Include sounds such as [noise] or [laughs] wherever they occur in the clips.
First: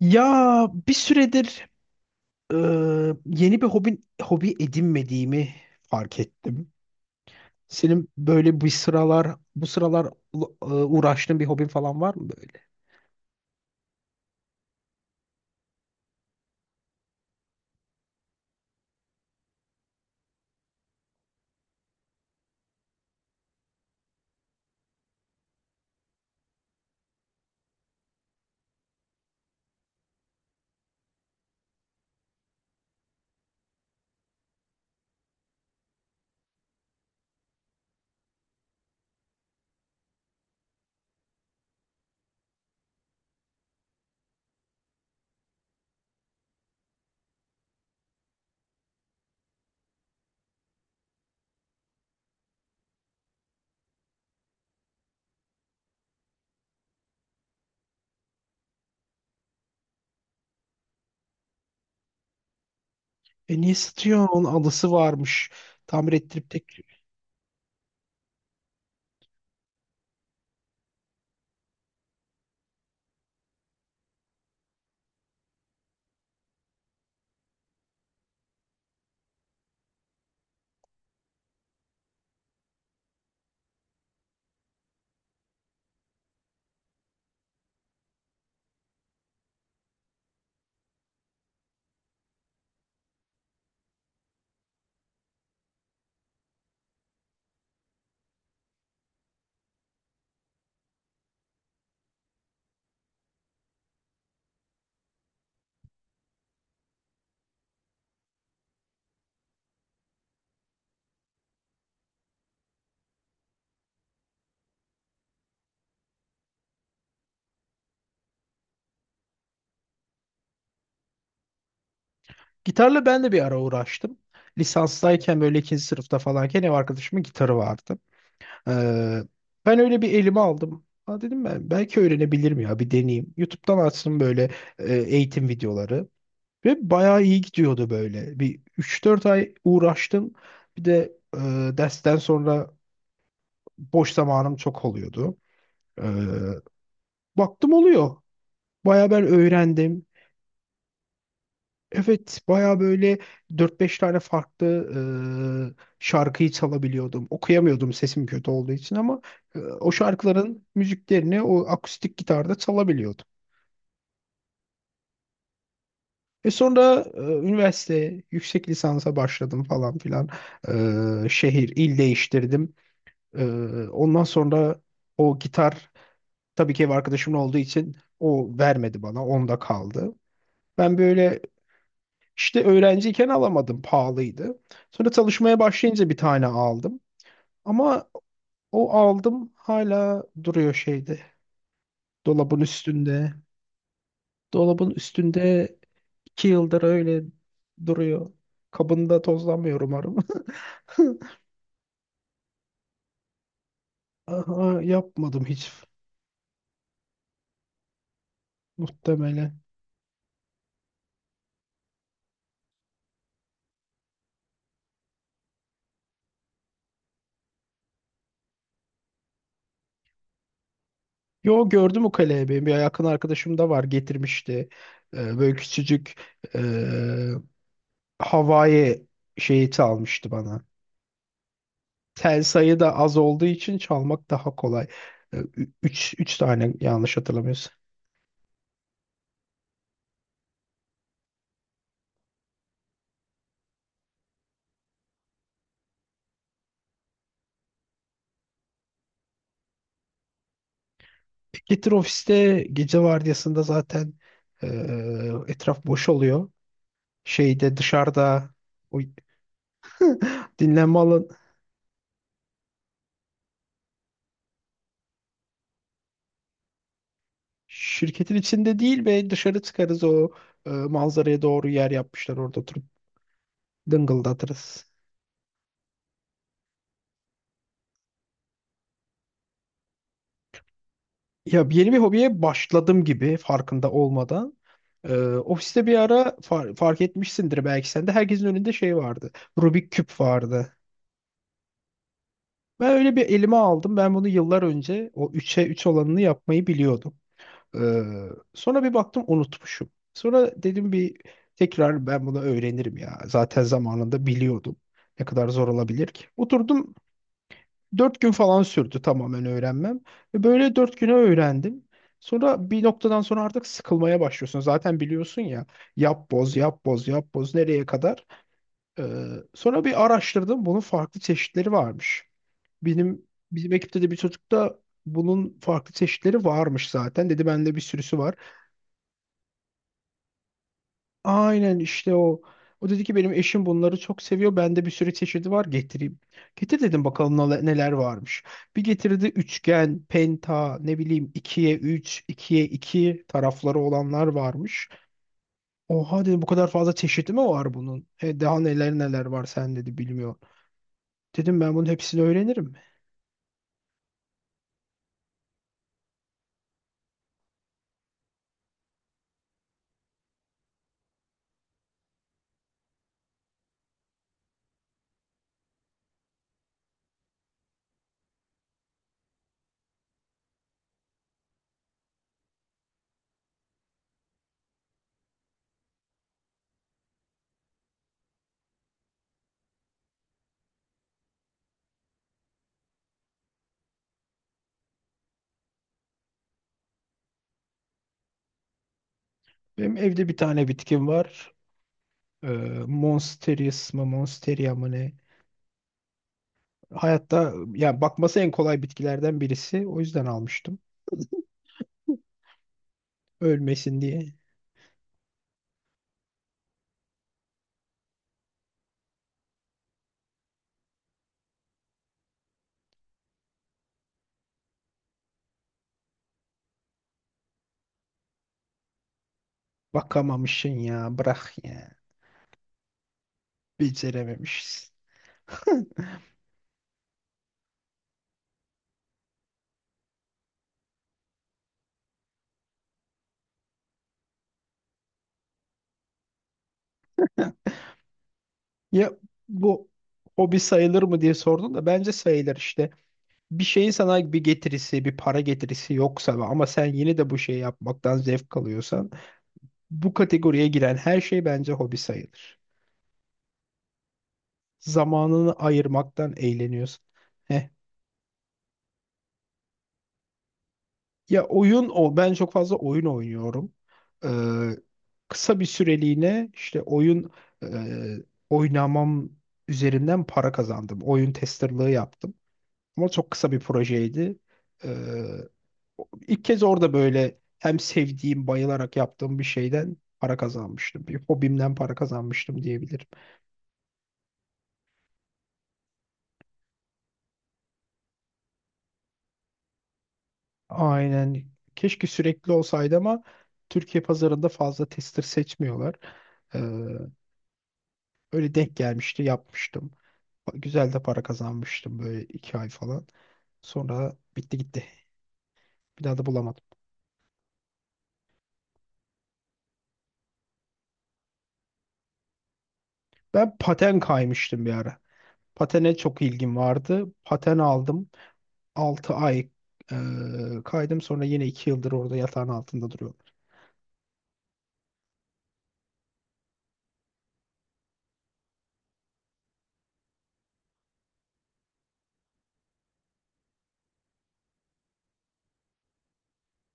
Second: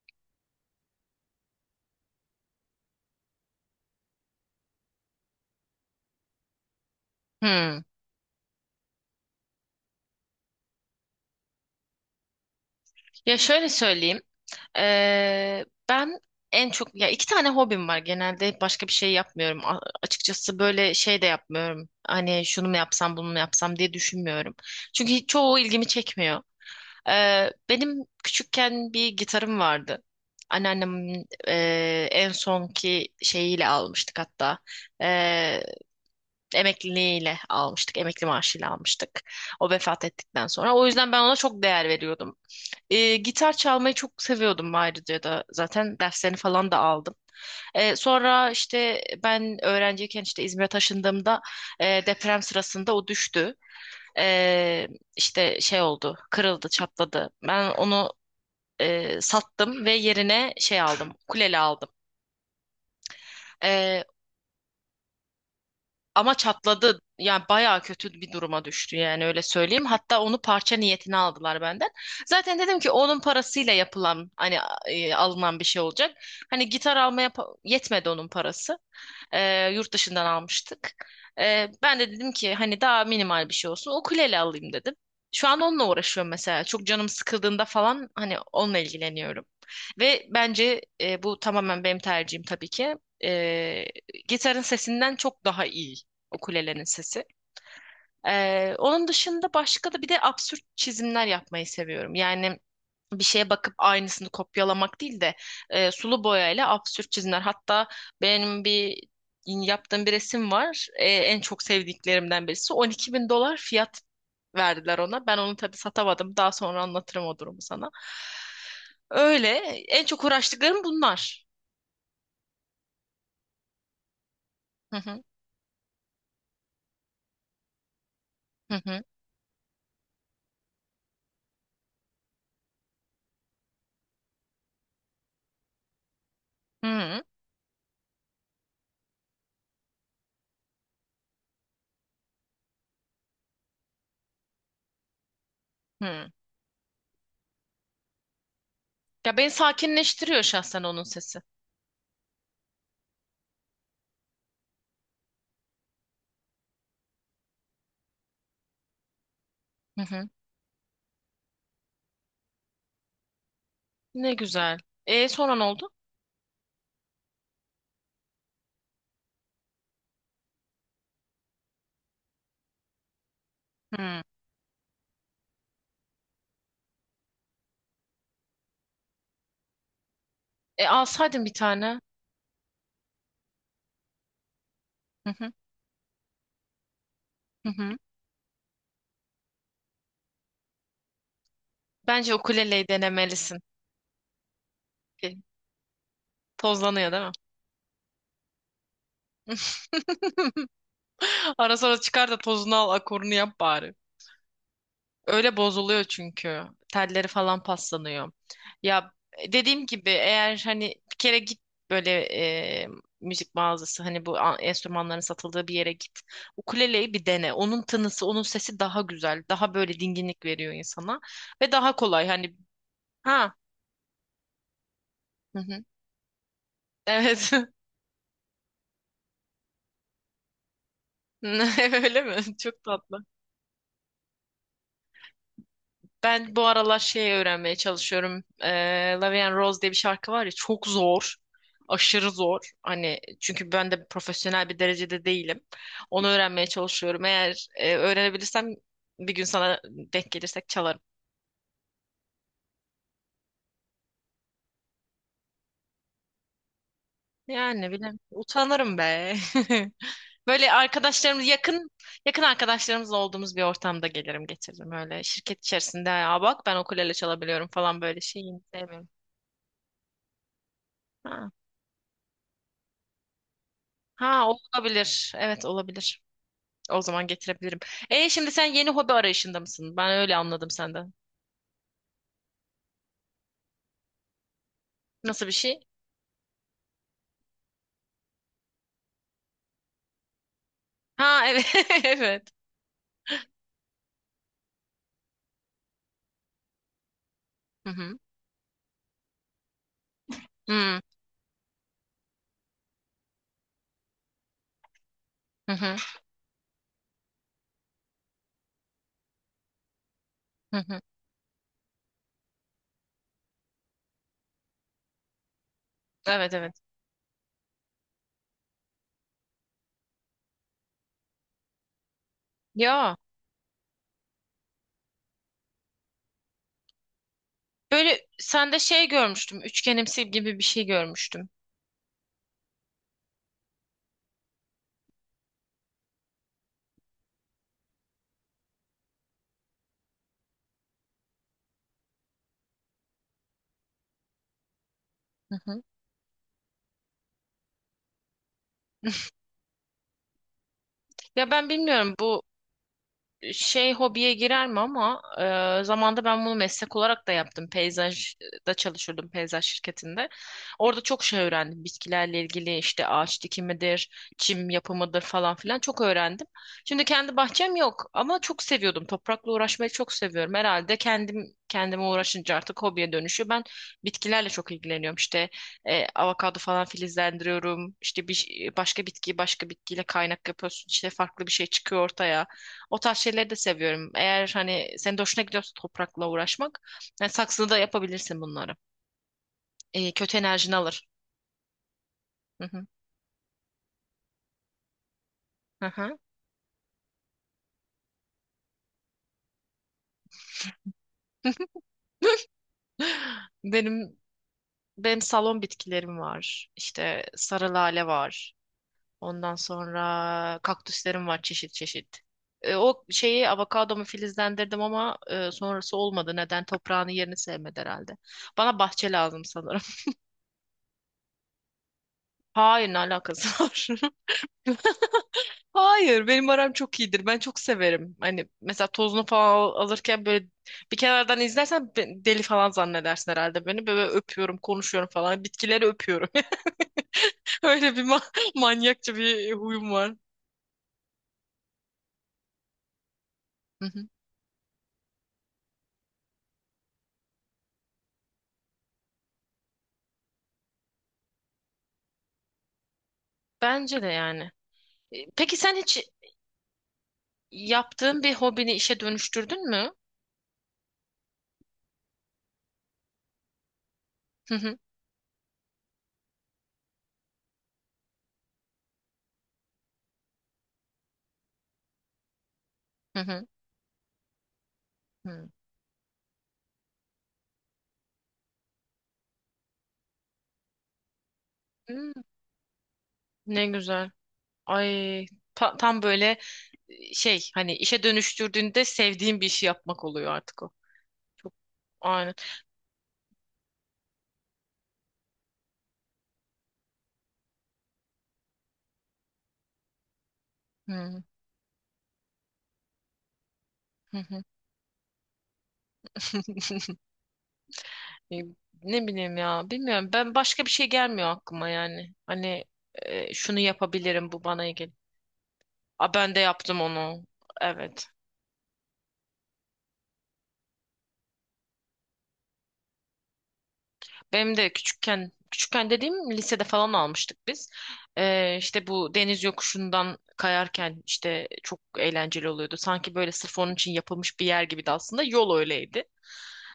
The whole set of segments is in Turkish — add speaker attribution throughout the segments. Speaker 1: Ya bir süredir e, yeni bir hobi edinmediğimi fark ettim.
Speaker 2: Hmm.
Speaker 1: Senin böyle bu sıralar uğraştığın bir hobin falan var mı böyle?
Speaker 2: Ya şöyle söyleyeyim. Ben en çok ya iki tane hobim var. Genelde başka bir şey yapmıyorum. Açıkçası böyle şey de yapmıyorum. Hani şunu mu yapsam bunu mu yapsam diye düşünmüyorum. Çünkü çoğu ilgimi çekmiyor. Benim küçükken bir gitarım vardı. Anneannemin en sonki şeyiyle almıştık hatta. Eee emekliliğiyle almıştık. Emekli maaşıyla almıştık. O vefat ettikten sonra. O yüzden ben ona çok değer veriyordum. Gitar çalmayı çok seviyordum ayrıca da zaten derslerini falan da aldım. Sonra işte ben öğrenciyken işte İzmir'e taşındığımda deprem sırasında o düştü. E, işte şey oldu, kırıldı, çatladı. Ben onu sattım ve yerine şey aldım, kuleli aldım.
Speaker 1: E niye
Speaker 2: E,
Speaker 1: satıyorsun? Onun alısı varmış. Tamir
Speaker 2: Ama
Speaker 1: ettirip tek.
Speaker 2: çatladı. Yani bayağı kötü bir duruma düştü yani öyle söyleyeyim. Hatta onu parça niyetine aldılar benden. Zaten dedim ki onun parasıyla yapılan hani alınan bir şey olacak. Hani gitar almaya yetmedi onun parası. Yurt dışından almıştık. Ben de dedim ki hani daha minimal bir şey olsun. Ukulele alayım dedim. Şu an onunla uğraşıyorum mesela. Çok canım sıkıldığında falan hani onunla ilgileniyorum. Ve bence bu tamamen benim tercihim tabii ki. Ee, gitarın sesinden çok daha iyi o kulelerin sesi. Onun dışında başka da bir de absürt çizimler yapmayı seviyorum. Yani bir şeye bakıp aynısını kopyalamak değil de sulu boyayla absürt çizimler. Hatta benim bir yaptığım bir resim var. En çok sevdiklerimden birisi. 12 bin dolar fiyat verdiler ona. Ben onu tabii satamadım. Daha sonra anlatırım o durumu sana. Öyle. En çok uğraştıklarım bunlar.
Speaker 1: Gitarla ben de bir ara uğraştım.
Speaker 2: Hı hı.
Speaker 1: Lisanstayken böyle ikinci sınıfta falanken ev arkadaşımın gitarı vardı.
Speaker 2: Hı hı.
Speaker 1: Ee, ben öyle bir elime aldım. Ha, dedim, ben belki öğrenebilirim, ya bir deneyeyim. YouTube'dan açtım böyle eğitim videoları.
Speaker 2: Hı
Speaker 1: Ve bayağı
Speaker 2: hı.
Speaker 1: iyi gidiyordu böyle. Bir üç dört ay uğraştım. Bir de dersten sonra boş zamanım çok oluyordu. Ee,
Speaker 2: Hı.
Speaker 1: baktım oluyor. Bayağı ben
Speaker 2: Ya beni
Speaker 1: öğrendim.
Speaker 2: sakinleştiriyor şahsen onun sesi.
Speaker 1: Evet, baya böyle dört beş tane farklı şarkıyı çalabiliyordum. Okuyamıyordum sesim kötü olduğu için, ama o şarkıların müziklerini o akustik gitarda çalabiliyordum.
Speaker 2: Ne güzel. E sonra ne oldu?
Speaker 1: Ve sonra üniversite, yüksek lisansa başladım falan filan. Şehir, il değiştirdim. E,
Speaker 2: Hmm.
Speaker 1: ondan sonra o gitar, tabii ki ev arkadaşımın olduğu için, o vermedi bana, onda kaldı.
Speaker 2: E
Speaker 1: Ben böyle
Speaker 2: alsaydın bir tane.
Speaker 1: İşte öğrenciyken alamadım, pahalıydı. Sonra
Speaker 2: Hı hı.
Speaker 1: çalışmaya başlayınca bir tane aldım.
Speaker 2: Hı hı.
Speaker 1: Ama o aldım hala duruyor şeyde,
Speaker 2: Bence
Speaker 1: dolabın
Speaker 2: ukuleleyi
Speaker 1: üstünde.
Speaker 2: denemelisin.
Speaker 1: Dolabın
Speaker 2: E,
Speaker 1: üstünde 2 yıldır
Speaker 2: Tozlanıyor değil
Speaker 1: öyle
Speaker 2: mi?
Speaker 1: duruyor. Kabında tozlanmıyor umarım.
Speaker 2: [laughs]
Speaker 1: [laughs]
Speaker 2: Ara sıra çıkar da tozunu al, akorunu yap bari.
Speaker 1: Aha, yapmadım
Speaker 2: Öyle
Speaker 1: hiç
Speaker 2: bozuluyor çünkü. Telleri falan paslanıyor. Ya
Speaker 1: muhtemelen.
Speaker 2: dediğim gibi eğer hani bir kere git böyle e, müzik mağazası hani bu enstrümanların satıldığı bir yere git. Ukuleleyi bir dene. Onun tınısı, onun sesi daha güzel, daha böyle dinginlik veriyor insana
Speaker 1: Yo,
Speaker 2: ve daha
Speaker 1: gördüm o
Speaker 2: kolay.
Speaker 1: kaleyi,
Speaker 2: Hani
Speaker 1: benim bir yakın
Speaker 2: Ha,
Speaker 1: arkadaşım da var, getirmişti. Böyle
Speaker 2: Hı hı.
Speaker 1: küçücük e,
Speaker 2: Evet.
Speaker 1: Hawaii şeyi almıştı bana.
Speaker 2: [laughs] Öyle
Speaker 1: Tel
Speaker 2: mi?
Speaker 1: sayı
Speaker 2: Çok
Speaker 1: da az
Speaker 2: tatlı.
Speaker 1: olduğu için çalmak daha kolay. Üç
Speaker 2: Ben bu
Speaker 1: tane,
Speaker 2: aralar
Speaker 1: yanlış
Speaker 2: şey
Speaker 1: hatırlamıyorsun.
Speaker 2: öğrenmeye çalışıyorum. Love and Rose diye bir şarkı var ya çok zor. Aşırı zor. Hani çünkü ben de profesyonel bir derecede değilim. Onu öğrenmeye çalışıyorum. Eğer öğrenebilirsem bir gün sana denk gelirsek çalarım.
Speaker 1: Getir, ofiste gece vardiyasında zaten e, etraf boş oluyor. Şeyde,
Speaker 2: Yani bilmiyorum.
Speaker 1: dışarıda
Speaker 2: Utanırım
Speaker 1: o
Speaker 2: be. [laughs]
Speaker 1: [laughs]
Speaker 2: Böyle
Speaker 1: dinlenme alan,
Speaker 2: arkadaşlarımız yakın yakın arkadaşlarımızla olduğumuz bir ortamda gelirim getiririm öyle şirket içerisinde ya bak ben ukulele çalabiliyorum falan böyle
Speaker 1: şirketin
Speaker 2: şeyi
Speaker 1: içinde değil,
Speaker 2: sevmiyorum.
Speaker 1: ve dışarı çıkarız, o manzaraya
Speaker 2: Ha.
Speaker 1: doğru yer yapmışlar, orada oturup
Speaker 2: Ha
Speaker 1: dıngıldatırız.
Speaker 2: olabilir. Evet olabilir. O zaman getirebilirim. E şimdi sen yeni hobi arayışında mısın? Ben öyle anladım senden.
Speaker 1: Ya, yeni bir hobiye başladım gibi farkında olmadan. Ee,
Speaker 2: Nasıl bir şey?
Speaker 1: ofiste bir ara fark etmişsindir belki sen de, herkesin önünde şey vardı. Rubik küp vardı.
Speaker 2: Ha evet. [laughs] Evet.
Speaker 1: Ben öyle bir elime aldım. Ben bunu yıllar önce o üçe 3 olanını yapmayı biliyordum. Ee,
Speaker 2: Hı.
Speaker 1: sonra bir baktım unutmuşum. Sonra
Speaker 2: Hı
Speaker 1: dedim,
Speaker 2: hı.
Speaker 1: bir tekrar ben bunu öğrenirim ya. Zaten zamanında biliyordum. Ne kadar zor
Speaker 2: Hı.
Speaker 1: olabilir ki? Oturdum. 4 gün falan sürdü tamamen öğrenmem. Ve böyle
Speaker 2: Hı
Speaker 1: dört
Speaker 2: hı.
Speaker 1: güne öğrendim. Sonra bir noktadan sonra artık sıkılmaya başlıyorsun. Zaten biliyorsun ya, yap
Speaker 2: Evet
Speaker 1: boz,
Speaker 2: evet.
Speaker 1: yap boz, yap boz, nereye kadar. Ee, sonra bir araştırdım, bunun farklı çeşitleri varmış.
Speaker 2: Ya
Speaker 1: Bizim ekipte de bir çocuk da, bunun farklı çeşitleri varmış zaten. Dedi bende bir sürüsü
Speaker 2: böyle
Speaker 1: var.
Speaker 2: sende şey görmüştüm. Üçgenimsi gibi bir şey görmüştüm.
Speaker 1: Aynen işte o. O dedi ki, benim eşim bunları çok seviyor. Bende bir sürü çeşidi var, getireyim. Getir dedim, bakalım neler varmış. Bir getirdi, üçgen, penta, ne bileyim, ikiye 3, ikiye 2 tarafları olanlar varmış.
Speaker 2: Hı hı.
Speaker 1: Oha dedim, bu kadar fazla çeşidi mi var bunun? Daha neler neler var, sen dedi, bilmiyorum.
Speaker 2: Ya
Speaker 1: Dedim,
Speaker 2: ben
Speaker 1: ben bunun
Speaker 2: bilmiyorum
Speaker 1: hepsini
Speaker 2: bu,
Speaker 1: öğrenirim.
Speaker 2: şey hobiye girer mi ama zamanda ben bunu meslek olarak da yaptım. Peyzajda çalışıyordum peyzaj şirketinde. Orada çok şey öğrendim. Bitkilerle ilgili işte ağaç dikimidir, çim yapımıdır falan filan çok öğrendim. Şimdi kendi bahçem yok ama çok seviyordum. Toprakla uğraşmayı çok seviyorum. Herhalde kendim kendime uğraşınca artık hobiye dönüşüyor. Ben bitkilerle çok ilgileniyorum. İşte avokado falan filizlendiriyorum. İşte bir başka bitkiyi başka bitkiyle kaynak yapıyorsun. İşte farklı bir şey çıkıyor ortaya. O tarz şeyleri de seviyorum. Eğer hani senin de hoşuna gidiyorsa toprakla uğraşmak, yani saksıda da yapabilirsin bunları.
Speaker 1: Benim evde bir
Speaker 2: Kötü
Speaker 1: tane
Speaker 2: enerjini alır.
Speaker 1: bitkim var. Ee,
Speaker 2: Hı hı.
Speaker 1: Monsteris mı, Monsteria mı ne?
Speaker 2: Hı hı.
Speaker 1: Hayatta, yani, bakması en kolay bitkilerden birisi. O yüzden almıştım. Ölmesin
Speaker 2: Benim
Speaker 1: diye.
Speaker 2: benim salon bitkilerim var. İşte sarı lale var. Ondan sonra kaktüslerim var çeşit çeşit. O şeyi avokadomu filizlendirdim ama sonrası olmadı. Neden? Toprağını yerini sevmedi herhalde. Bana bahçe lazım sanırım.
Speaker 1: Bakamamışsın ya. Bırak ya.
Speaker 2: [laughs] Hayır, ne alakası var? [laughs]
Speaker 1: Becerememişsin.
Speaker 2: Hayır, benim aram çok iyidir. Ben çok severim. Hani mesela tozunu falan alırken böyle bir kenardan izlersen deli falan zannedersin herhalde beni. Böyle öpüyorum, konuşuyorum falan. Bitkileri öpüyorum. [laughs] Öyle bir [laughs]
Speaker 1: Ya,
Speaker 2: manyakça bir
Speaker 1: bu
Speaker 2: huyum var.
Speaker 1: hobi sayılır mı diye sordun da, bence sayılır işte. Bir
Speaker 2: Hı
Speaker 1: şeyin
Speaker 2: hı.
Speaker 1: sana bir getirisi, bir para getirisi yoksa, ama sen yine de bu şeyi yapmaktan zevk alıyorsan, bu kategoriye giren her şey bence hobi sayılır.
Speaker 2: Bence de yani.
Speaker 1: Zamanını
Speaker 2: Peki sen hiç
Speaker 1: ayırmaktan eğleniyorsun.
Speaker 2: yaptığın bir hobini işe dönüştürdün mü?
Speaker 1: Ya, oyun o. Ben çok fazla oyun oynuyorum. Ee,
Speaker 2: Hı hı.
Speaker 1: kısa bir süreliğine işte oyun e, oynamam üzerinden para kazandım. Oyun testerlığı yaptım. Ama
Speaker 2: Hı
Speaker 1: çok
Speaker 2: hı.
Speaker 1: kısa bir projeydi. Ee,
Speaker 2: Hı.
Speaker 1: ilk kez orada böyle hem sevdiğim, bayılarak yaptığım bir şeyden para kazanmıştım. Bir hobimden para
Speaker 2: Hmm,
Speaker 1: kazanmıştım diyebilirim.
Speaker 2: ne güzel. Ay tam böyle şey hani işe dönüştürdüğünde sevdiğin bir işi yapmak oluyor artık o.
Speaker 1: Aynen.
Speaker 2: Çok
Speaker 1: Keşke sürekli olsaydı ama Türkiye pazarında fazla tester seçmiyorlar. Ee, öyle denk gelmişti, yapmıştım. Güzel de
Speaker 2: Hı
Speaker 1: para kazanmıştım böyle 2 ay falan. Sonra
Speaker 2: hı hı.
Speaker 1: bitti gitti. Bir daha da bulamadım.
Speaker 2: [laughs] E, ne bileyim ya bilmiyorum ben başka bir şey gelmiyor aklıma yani hani
Speaker 1: Ben
Speaker 2: şunu
Speaker 1: paten
Speaker 2: yapabilirim bu bana
Speaker 1: kaymıştım bir
Speaker 2: ilgili.
Speaker 1: ara. Patene
Speaker 2: A
Speaker 1: çok
Speaker 2: ben de
Speaker 1: ilgim
Speaker 2: yaptım
Speaker 1: vardı.
Speaker 2: onu
Speaker 1: Paten
Speaker 2: evet
Speaker 1: aldım. 6 ay kaydım. Sonra yine 2 yıldır orada yatağın altında duruyorum.
Speaker 2: benim de küçükken küçükken dediğim lisede falan almıştık biz işte bu deniz yokuşundan kayarken işte çok eğlenceli oluyordu sanki böyle sırf onun için yapılmış bir yer gibiydi aslında yol öyleydi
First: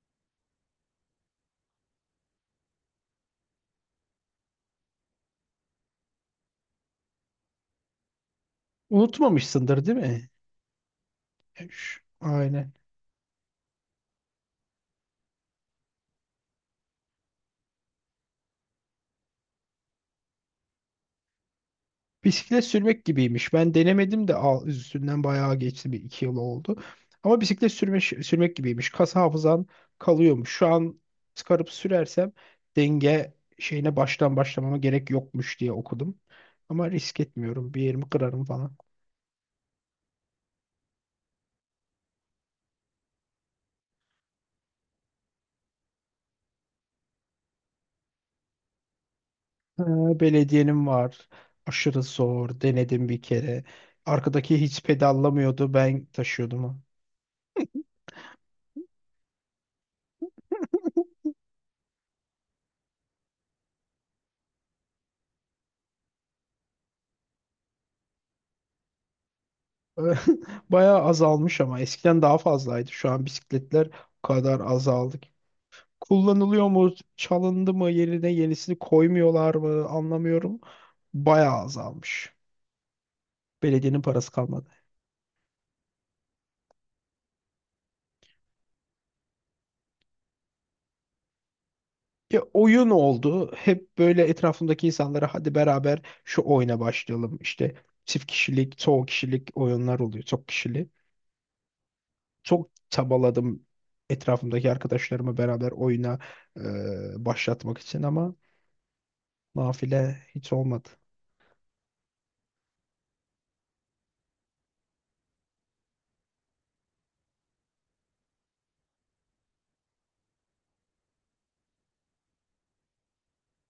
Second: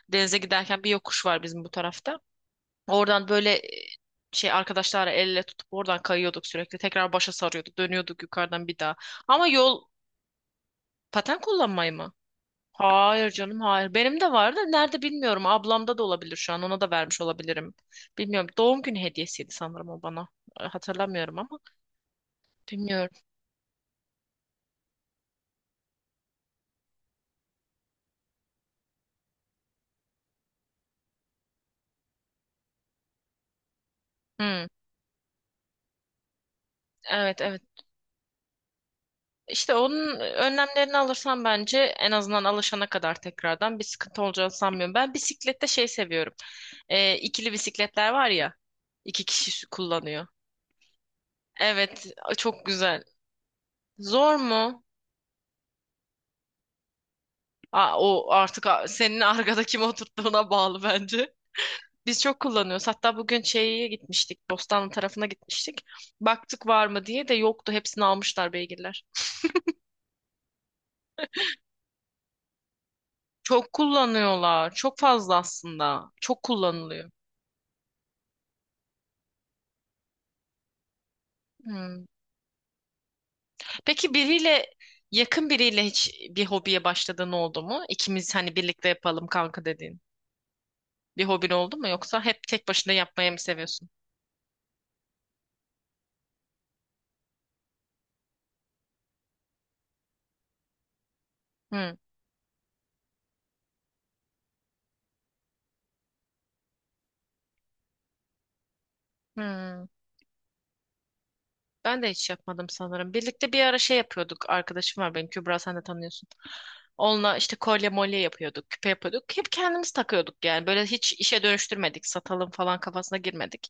Speaker 2: denize giderken bir yokuş var bizim bu tarafta. Oradan böyle şey arkadaşlarla el ele tutup oradan kayıyorduk sürekli. Tekrar başa sarıyorduk. Dönüyorduk yukarıdan bir daha. Ama yol
Speaker 1: Unutmamışsındır değil mi?
Speaker 2: paten kullanmayı mı?
Speaker 1: Aynen.
Speaker 2: Hayır canım hayır. Benim de vardı. Nerede bilmiyorum. Ablamda da olabilir şu an. Ona da vermiş olabilirim. Bilmiyorum. Doğum günü hediyesiydi sanırım o bana. Hatırlamıyorum ama.
Speaker 1: Bisiklet sürmek
Speaker 2: Bilmiyorum.
Speaker 1: gibiymiş. Ben denemedim de üstünden bayağı geçti, bir iki yıl oldu. Ama bisiklet sürmek gibiymiş. Kas hafızan kalıyormuş. Şu an çıkarıp sürersem denge şeyine baştan
Speaker 2: Hmm.
Speaker 1: başlamama gerek yokmuş diye okudum. Ama risk
Speaker 2: Evet evet.
Speaker 1: etmiyorum. Bir yerimi kırarım falan.
Speaker 2: İşte onun önlemlerini alırsan bence en azından alışana kadar tekrardan bir sıkıntı olacağını sanmıyorum. Ben bisiklette şey seviyorum. İkili bisikletler var ya. İki kişi
Speaker 1: Ee,
Speaker 2: kullanıyor.
Speaker 1: belediyenin var. Aşırı
Speaker 2: Evet,
Speaker 1: zor.
Speaker 2: çok güzel.
Speaker 1: Denedim bir kere.
Speaker 2: Zor
Speaker 1: Arkadaki hiç
Speaker 2: mu?
Speaker 1: pedallamıyordu. Ben taşıyordum onu.
Speaker 2: Aa, o artık senin [laughs] arkada kim oturttuğuna bağlı bence. Biz çok kullanıyoruz. Hatta bugün şeye gitmiştik. Bostanlı tarafına gitmiştik. Baktık var mı diye de yoktu. Hepsini almışlar beygirler.
Speaker 1: [laughs] Bayağı azalmış ama eskiden daha fazlaydı. Şu an
Speaker 2: Çok
Speaker 1: bisikletler o kadar
Speaker 2: kullanıyorlar. Çok
Speaker 1: azaldı ki.
Speaker 2: fazla aslında. Çok
Speaker 1: Kullanılıyor mu?
Speaker 2: kullanılıyor.
Speaker 1: Çalındı mı? Yerine yenisini koymuyorlar mı? Anlamıyorum. Bayağı
Speaker 2: Hmm.
Speaker 1: azalmış. Belediyenin
Speaker 2: Peki
Speaker 1: parası
Speaker 2: biriyle
Speaker 1: kalmadı.
Speaker 2: yakın biriyle hiç bir hobiye başladığın oldu mu? İkimiz hani birlikte yapalım kanka dediğin. Bir hobin oldu mu yoksa
Speaker 1: Ya,
Speaker 2: hep tek
Speaker 1: oyun
Speaker 2: başına yapmayı mı
Speaker 1: oldu.
Speaker 2: seviyorsun?
Speaker 1: Hep böyle etrafımdaki insanlara, hadi beraber şu oyuna başlayalım. İşte çift kişilik, çoğu kişilik oyunlar oluyor. Çok kişili.
Speaker 2: Hı.
Speaker 1: Çok çabaladım etrafımdaki arkadaşlarımı beraber oyuna başlatmak için ama
Speaker 2: Hı.
Speaker 1: nafile, hiç olmadı.
Speaker 2: Ben de hiç yapmadım sanırım. Birlikte bir ara şey yapıyorduk. Arkadaşım var benim Kübra sen de tanıyorsun. Onunla işte kolye molye yapıyorduk, küpe yapıyorduk. Hep kendimiz takıyorduk yani. Böyle hiç işe dönüştürmedik, satalım falan kafasına girmedik.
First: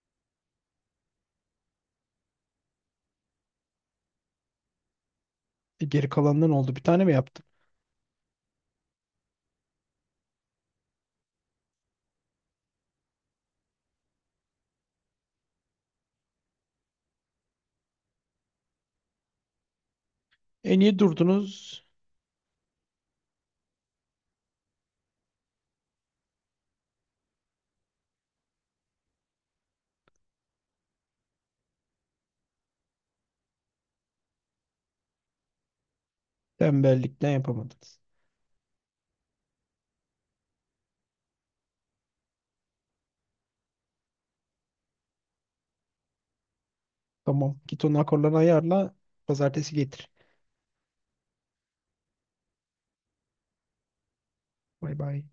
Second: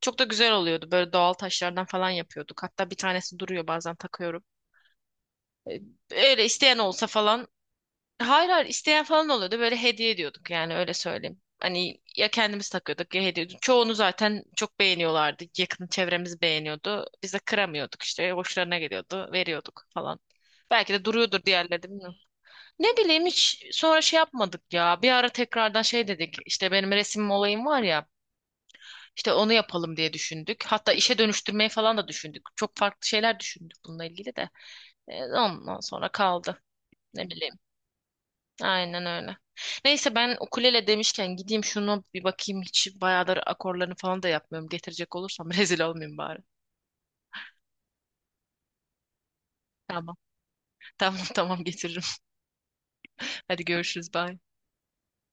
Speaker 2: Çok da güzel oluyordu. Böyle doğal taşlardan falan yapıyorduk. Hatta bir tanesi duruyor bazen takıyorum. E,
Speaker 1: Geri
Speaker 2: Öyle
Speaker 1: kalanından oldu.
Speaker 2: isteyen
Speaker 1: Bir tane
Speaker 2: olsa
Speaker 1: mi yaptım?
Speaker 2: falan Hayır hayır isteyen falan oluyordu. Böyle hediye ediyorduk yani öyle söyleyeyim. Hani ya kendimiz takıyorduk ya hediye ediyorduk. Çoğunu zaten çok beğeniyorlardı. Yakın çevremiz beğeniyordu. Biz de kıramıyorduk işte. Hoşlarına geliyordu. Veriyorduk falan.
Speaker 1: E
Speaker 2: Belki
Speaker 1: niye
Speaker 2: de duruyordur diğerleri
Speaker 1: durdunuz?
Speaker 2: de bilmiyorum. Ne bileyim hiç sonra şey yapmadık ya. Bir ara tekrardan şey dedik. İşte benim resim olayım var ya. İşte onu yapalım diye düşündük. Hatta işe dönüştürmeyi falan da düşündük. Çok farklı şeyler düşündük bununla ilgili de. Ondan sonra kaldı.
Speaker 1: Tembellikten
Speaker 2: Ne bileyim.
Speaker 1: yapamadınız.
Speaker 2: Aynen öyle. Neyse ben ukulele demişken gideyim şunu bir bakayım. Hiç bayağıdır akorlarını falan da yapmıyorum. Getirecek olursam [laughs] rezil olmayayım bari.
Speaker 1: Tamam. Git onun akorlarını ayarla. Pazartesi getir.
Speaker 2: Tamam. Tamam tamam getiririm. Hadi görüşürüz. Bye.
Speaker 1: Bay bay.